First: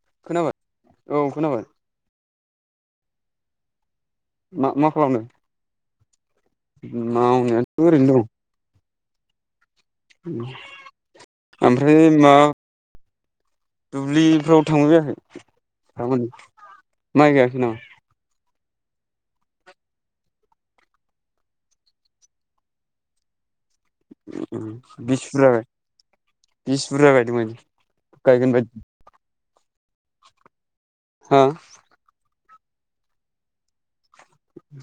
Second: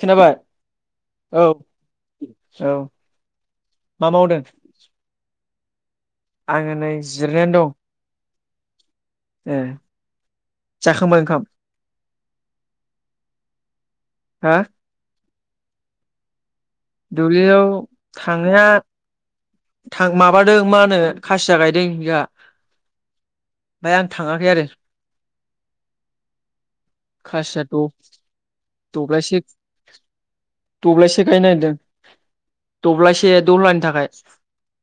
खोनाबाय औ। औ। मा मावदों मा मा खालामदों? आङो नै जिरायनानै दं मावनायाथ' ओरैनो दं। ए। ओम जाखांबाय ओंखाम ओमफ्राय मा हा दुब्लिफ्राव थांबाय बायाखै? [unintelligible] माइ गायाखै दुब्लियाव थांनाया थां माबादों मा होनो खासिया गायदों जोंहा। ओमफ्राय आं थाङाखै आरो बिसि बुरजा बिस बुरजा गायदोंबादि खासिया गायगोन बायदि? द से दब्लायसे हा गायनो नागिरदों। दब्लायसे दह्लानि थाखाय। उम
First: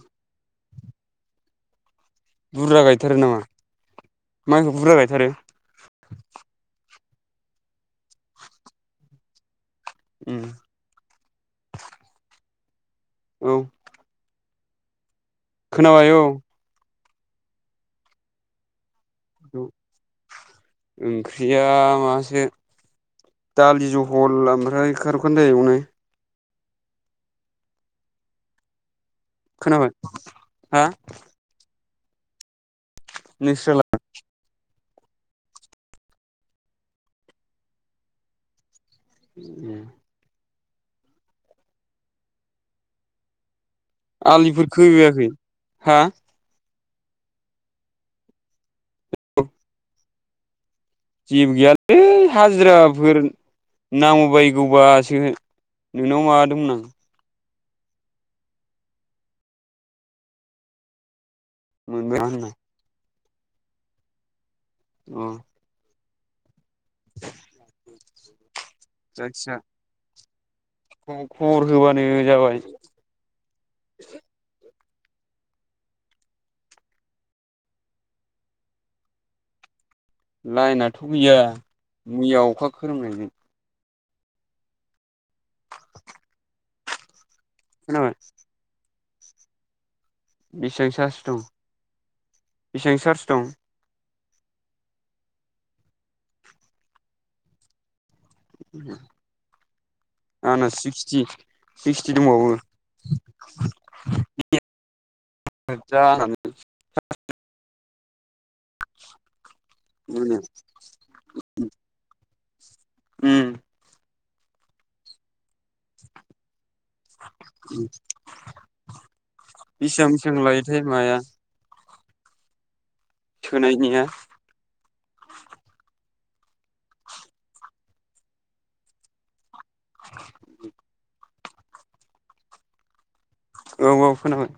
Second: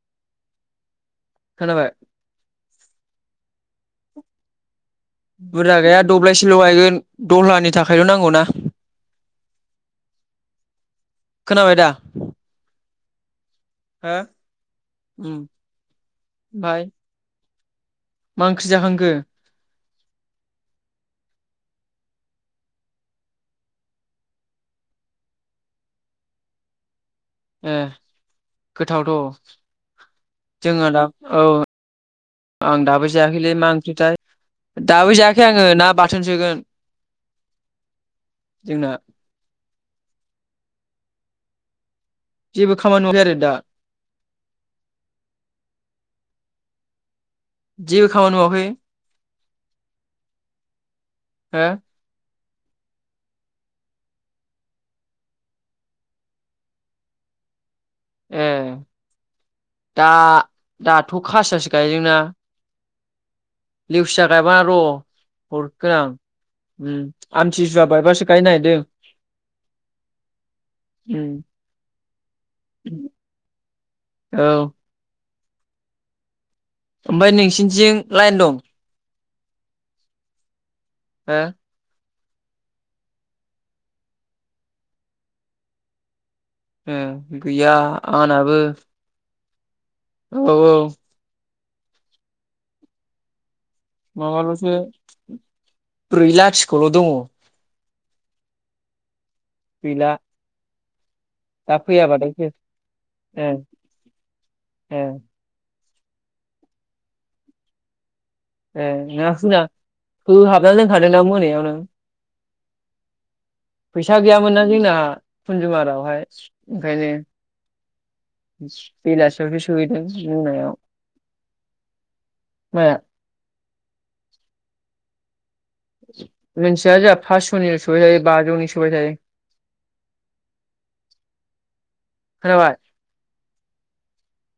खोनाबाय बुरजा गायथारो नामा माइखौ बुरजा गायथार बुरजा गैया दब्लायसेल गायगोन दहलानि थाखायल नांगौ ना उम खोनाबाय दा औ हो उ खोनाबाय औ बाय मा ओंख्रि जाखांखो ओंख्रिया माबासो दालि जहल ओमफ्राय खारुं खान्दार एवनाय [unintelligible] गोथावथ खोनाबाय हा जोङो दा औ आं दाबो जायाखैलै मा नोंस्रालाय ओंख्रिथाय दाबो जायाखै आङो ना बाथोन सोगोन जोंना [unintelligible] जेबो खामानि मावाखै आरो दा आलिफोर खोहैयाखै हा जिबो खामानि मावाखै जिबो हो गैयालै हाजिराफोर नांगौबायगौबासो नोंनाव माबा दोंमोन आं ए दा दाथ खासियासो गायो जोंना मोनबाय होनना [unintelligible] बार अ हरगोन आं उम आमथि सुवा बायबासो गाय नायदो [unintelligible] उम खबर होबानो जाबाय औ ओमफ्राय नोंसिनिथिं लाइन दं लायना थ गैया हो मैया अखा खोरोमनायजों ओ गैया खोनाबाय आनाबो बेसेबां सारस दं? बेसेबां सार्स दं? माबाल'सो ब्रै लाखिखल' दङ। गैला आंना सिक्स दा फैयाबाथाय सेस सेस सेस। होद जालानो [unintelligible] ए नोंना [unintelligible] मोनायाव होहाबना दोनखादोंना मोनायावनो उम। फैसा गैयामोनना जोंना कुनजुमारावहाय? ओंखायनो बेलासेआवसो सोहैदों बेसेबां बेसेबां बुंनायाव लायोथाय माया माया? होनायनिया मोनथिया जाहा फासस'नि सोबाय थायो बाजौनि सोबाय थायो। [inaudible] खोनाबाय? औ औ खोनाबाय।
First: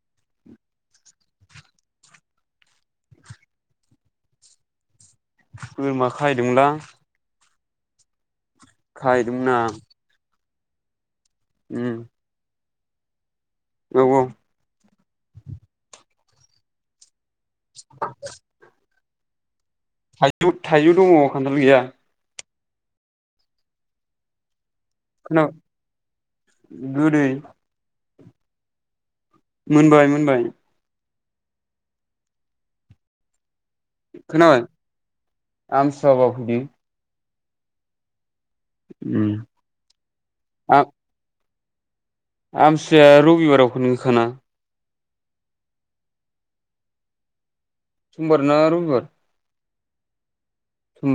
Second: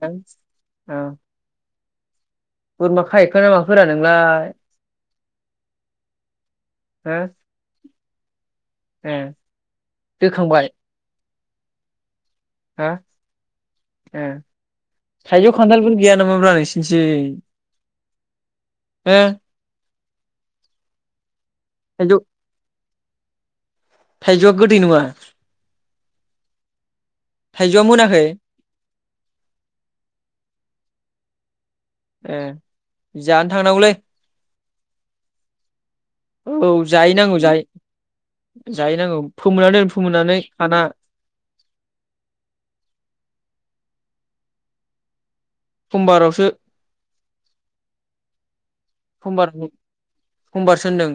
[unintelligible] ओ। बोरमा खाहैखोना माखोरा नोंलाय? बोरमा खाहैदोंमोनलां। हो ए खाहैदोंमोन आं दोखांबाय? उम। हा? औ औ। थाइजौ खान्थालफोर गैया नामाब्रा नोंसिनिथिं? [inaudible] हो? थाइजौ थाइजौ दङ। खान्थाल गैया। थायजौ गोदै नङा खोनाबाय गोदै थाइजौआ मोनाखै? मोनबाय मोनबाय। ए जा नो थांनांगौलै खोनाबाय आमथिसुवाबा फैदो औ जाहैनांगौ। जाहै जाहैनांगौ उम फोमोनना दोन फोमोननानै हाना। आमसिसुआया रबिबाराव नो खाना? समबारावसो। समबार ना रबिबार? समबार सो होनदों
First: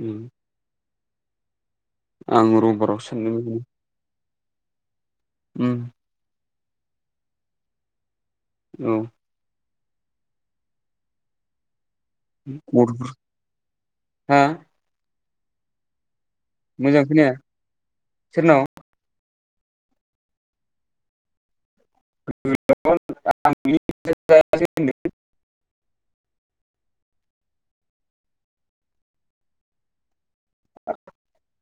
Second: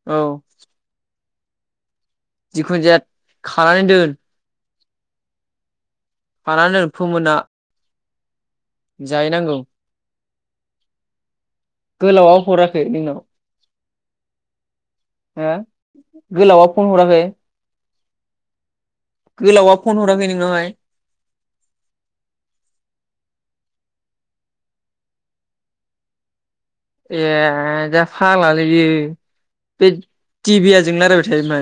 उम औ आं जिखुन रबिबाराव जाया सानदों बेखौनो खानानै दोन। उम। खानानै दोन फोमोनना। औ जायैनांगौ। गोलावाव हराखै गथ'फोर नोंनाव। हा। हा। गोलावा फन मोजां हराखै। खोनाया सोरनाव। गोलावा फन हराखै नोंनावहाय। [inaudible] ए दा फालालै बियो। बे टिभिआ जों रायलायबाय थायोमा।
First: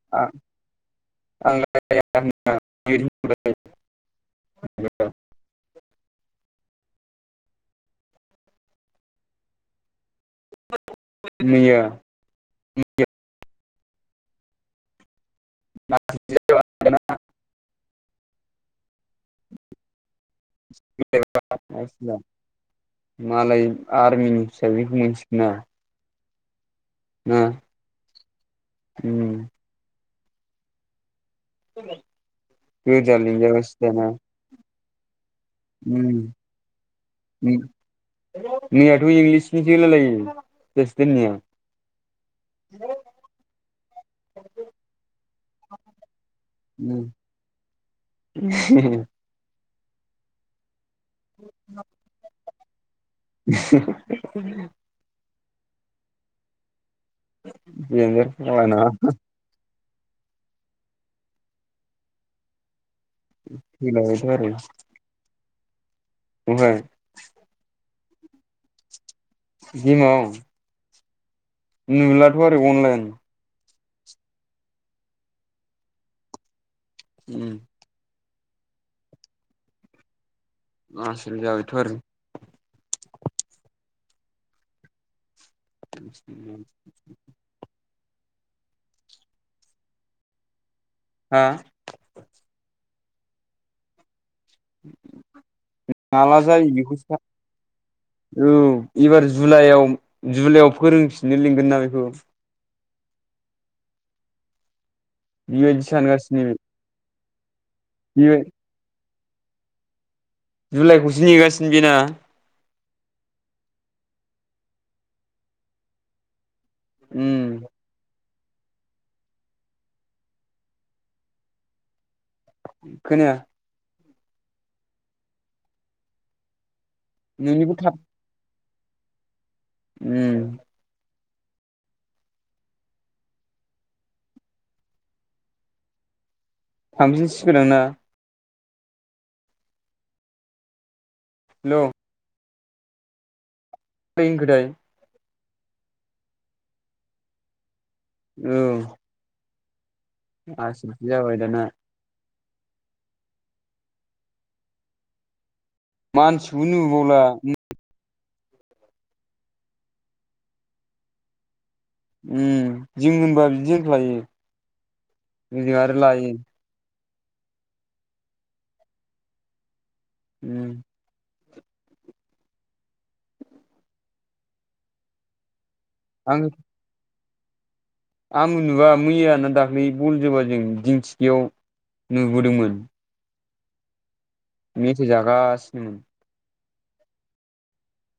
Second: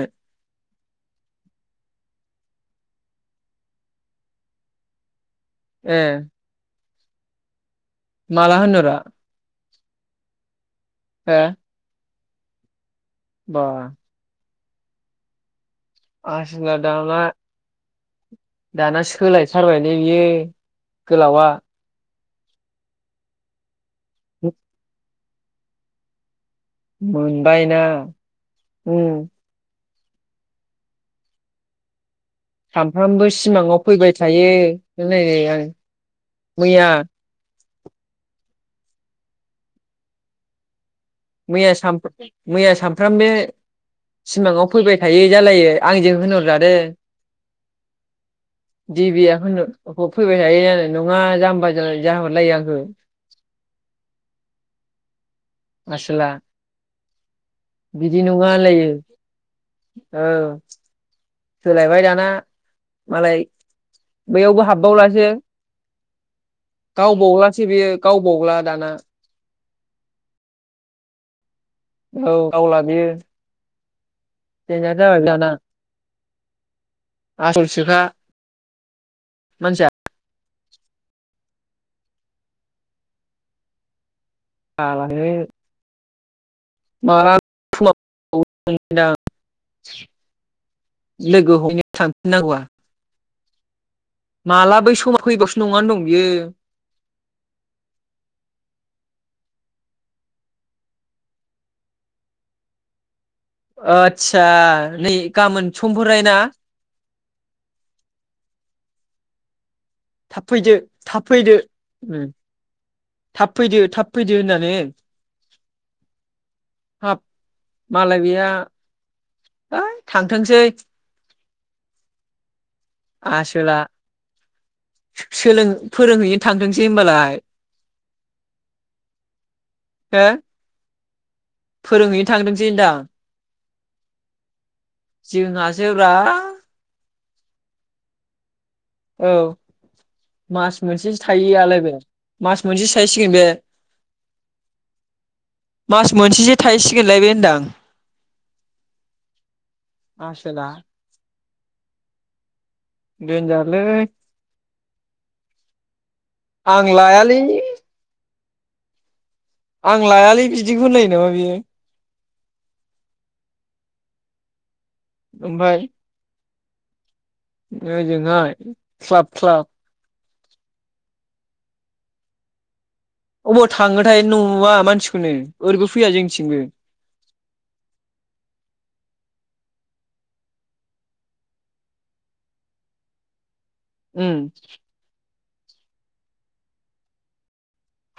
[unintelligible] ए मालाह होनहरा। हो [inaudible] मैया मैया। बाह। आसोनला दाबला दाना। सोलायथारबायलै बियो। गोलावा [inaudible] मालाय। आरमिनि फिसाजोखौ मोनसिगोन। ना। मोनबायना। उम [unintelligible] गोजा सानफ्रामबो सिमाङाव लिंजागासिनो दाना फैबाय थायो। उम उम [unintelligible] मैयाथ' इंलिसनिसो होलायलायो। दोननिया उम मैया मैया सामफ्रामबो सिमाङाव फैबाय थायो जालायो आंजों होनहरजादों देबिया होनर [unintelligible] फैबाय थायो आरो। नङा जाम्बा जा जाहरलायो आं ओ [unintelligible] आसोला। बिदि नङा होनलायो [unintelligible] औ सोलायबाय दाना। मालाय फैलायबायथ' आरो बैयावबो हाबबावलासो। ओमफ्राय गाव बावलासो बियो। गाव बावला दाना। [unintelligible] औ नुलाथ' आरो अनलाइन। [unintelligible] आसलसोखा। मानसिया आसोल जाबाय थो आरो। [unintelligible] [inaudible] माला [unintelligible] [unintelligible] हा लोगो हमनो थांफिननांगौआ। माला बै समा फैबावसो नङानो दं बियो माला जायो बेखौ [inaudible] औ एबार जुलाइआव जुलाइआव फोरोंफिननो लिंगोन ना बेखौ आतसा। नै गाबोन बेबायदि समफोराय ना बियो थाब फैदो जुलाइखौसो थाब फैदो नेगासिनो बेना थाब फैदो होननानै हाब उम मालाय बेहा है थांथोंसै। खोनाया आसोला। सोलों फोरोंहैनो थांथों सै ओमबालाय। नोंनिखौ थाब उम फोरोंहैनो थांदोंसै होनदां जोंहासो ब्रा थांफिनसिगोनदां ना औ मास मोनसे हेल' थायोयालाय बोरै बे मास मोनसे साहैसिगोन बे [unintelligible] मास मोनसेसो थाहैसिगोनलाय बे होनदां औ आसोला आसोलसो जाबाय दा ना डेनजार लै मानसिखौनो आं नुबावला लायालै आं लायालै बिदिखौ होनलायो नामा बियो उम जों होनबा बिदि होनफ्लायो ओमफाय ओजों आरो लायो ओजोंहाय ख्लाब ख्लाब उम अबाव थांङोथाय नुवा मानसिखौनो ओरबो फैया जोंथिंबो आंबो नुबा मैया होनना दाख्लै बल जोबा जों दिंथिखियाव नुबोदोंमोन उम मिथाय जागासिनो उम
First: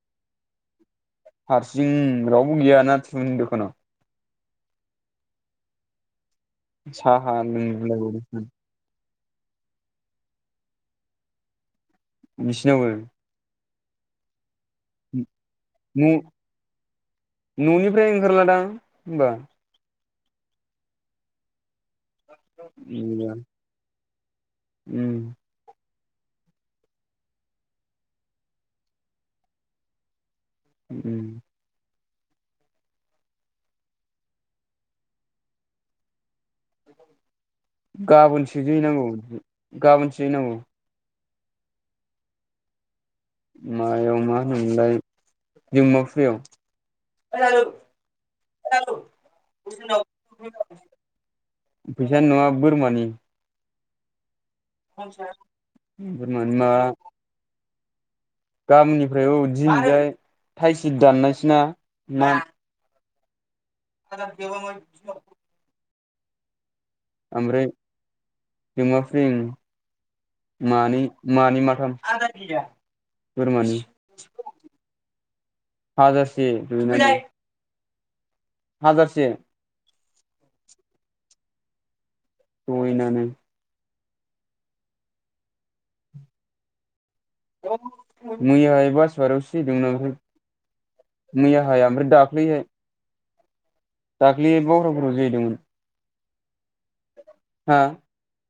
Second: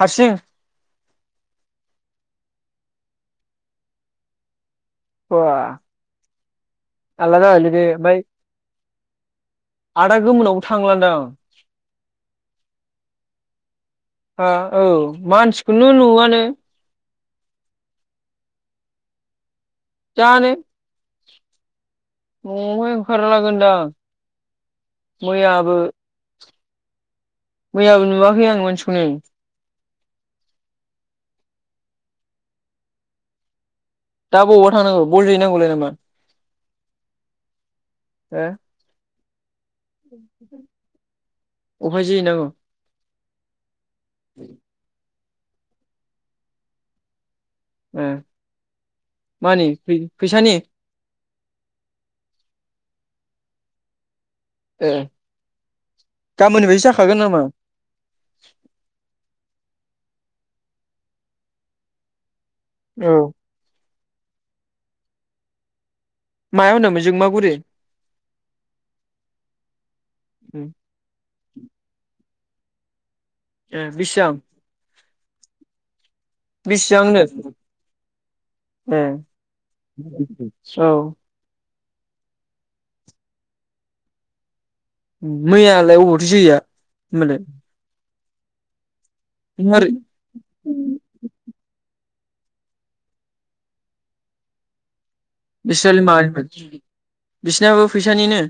हारसिं हारसिं रावबो गैया नाथुरमोननि दुखानाव बा साहा आलदा जाबायलै बे लोंलाय ओमफ्य बावदोंसो आदा गोमोनावबो थांलांदां बिसिनावबो हा औ मानसिखौनो न' नुवानो न'निफ्राय ओंखारलादां होनबा जानो न‌वावहाय ओंखारा लागोन दां उम मयाबो मैयाबो नुवाखै आं मासिखौनो उम दा बबावबा थांनांगौ बल जैहैनांगौलाय नामा हो गाबोनसो गेले नांगौ। गाबोनसै नांगौ अफहाय जोहै नांगौ? मायाव मा होनोमोनलाय दिमाफुयाव ए मानि फै-फैसानि? फैसानि नङा बोरमानि ए गाबोननिफ्रायसो जाखागोन नामा? गामिनिफ्रायबो दिनिजाय थाइसु दाननायसोना ना? औ [inaudible] मायाव होनदों ओमफ्राय जोंमाफुरि मानै मानै माथाम। गैया ए बिसिबां? हाजारसे [unintelligible] ए हाजारसे औ दयनानो मैयालाय अबावथ' जैया होनबालाय मैया एबा [unintelligible] मैयाहाय ओमफ्राय दाख्लैहाय दाखलि बाव [unintelligible] [unintelligible] हा बिसिनाबो फैसानिनो?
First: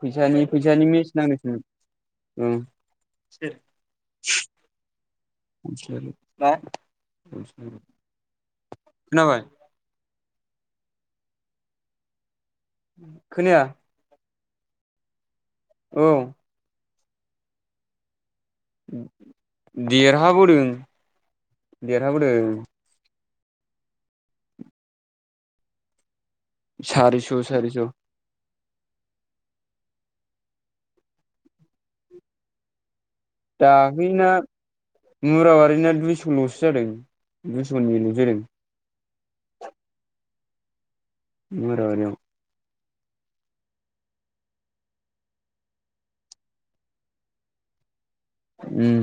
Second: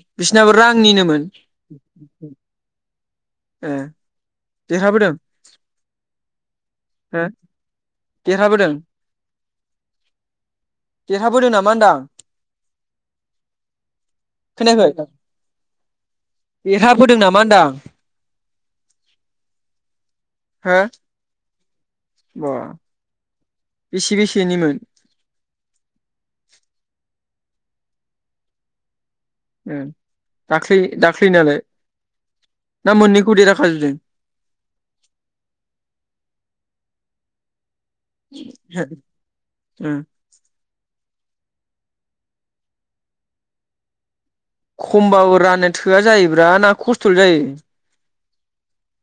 फैसानि बिसिनाबो फैसानि मेस रांनिनोमोन नांनो सिमोन ए देरहाबोदों ओं हो देरहाबोदों। देरहाबोदों नामा होनदां? खोनाया खोनायाखै? औ देरहा बोदों नामा होनदां। देरहाबोदों। हो देरहाबोदों। बा बेसे बेसेनिमोन। सारिस' थु सारि स। ओ दाख्लै दाख्लैनालाय। ना मोननैखौ देरहाखाजोबदों दाख्लैना मुराबारिना दुइस'ल'सो जादों। [inaudible] जादों हो ओ। मुराबारियाव। खमबाबो राननो थोआ जायोब्रा ना खस्थ'ल' जायो। उम।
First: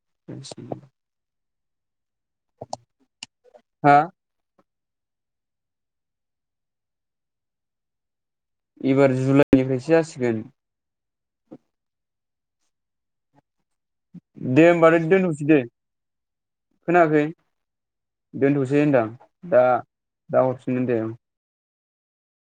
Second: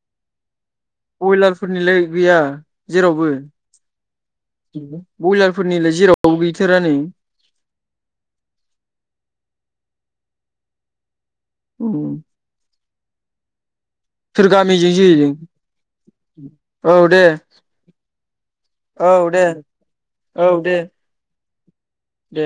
[unintelligible] बयलारफोरनिलै। गैया जेरावबो। हा ब्रयलार फोरनिलाय जेराव गैथारा नै। एबार जुलाइनिफ्रायसो जासिगोन। उम। दे होमबालाय जोरिजों दोनथ'सै दै। औ दे खोनायाखै? दोनथ'सै होनदां औ दे दा दा हरफिनगोन दे उम। दे।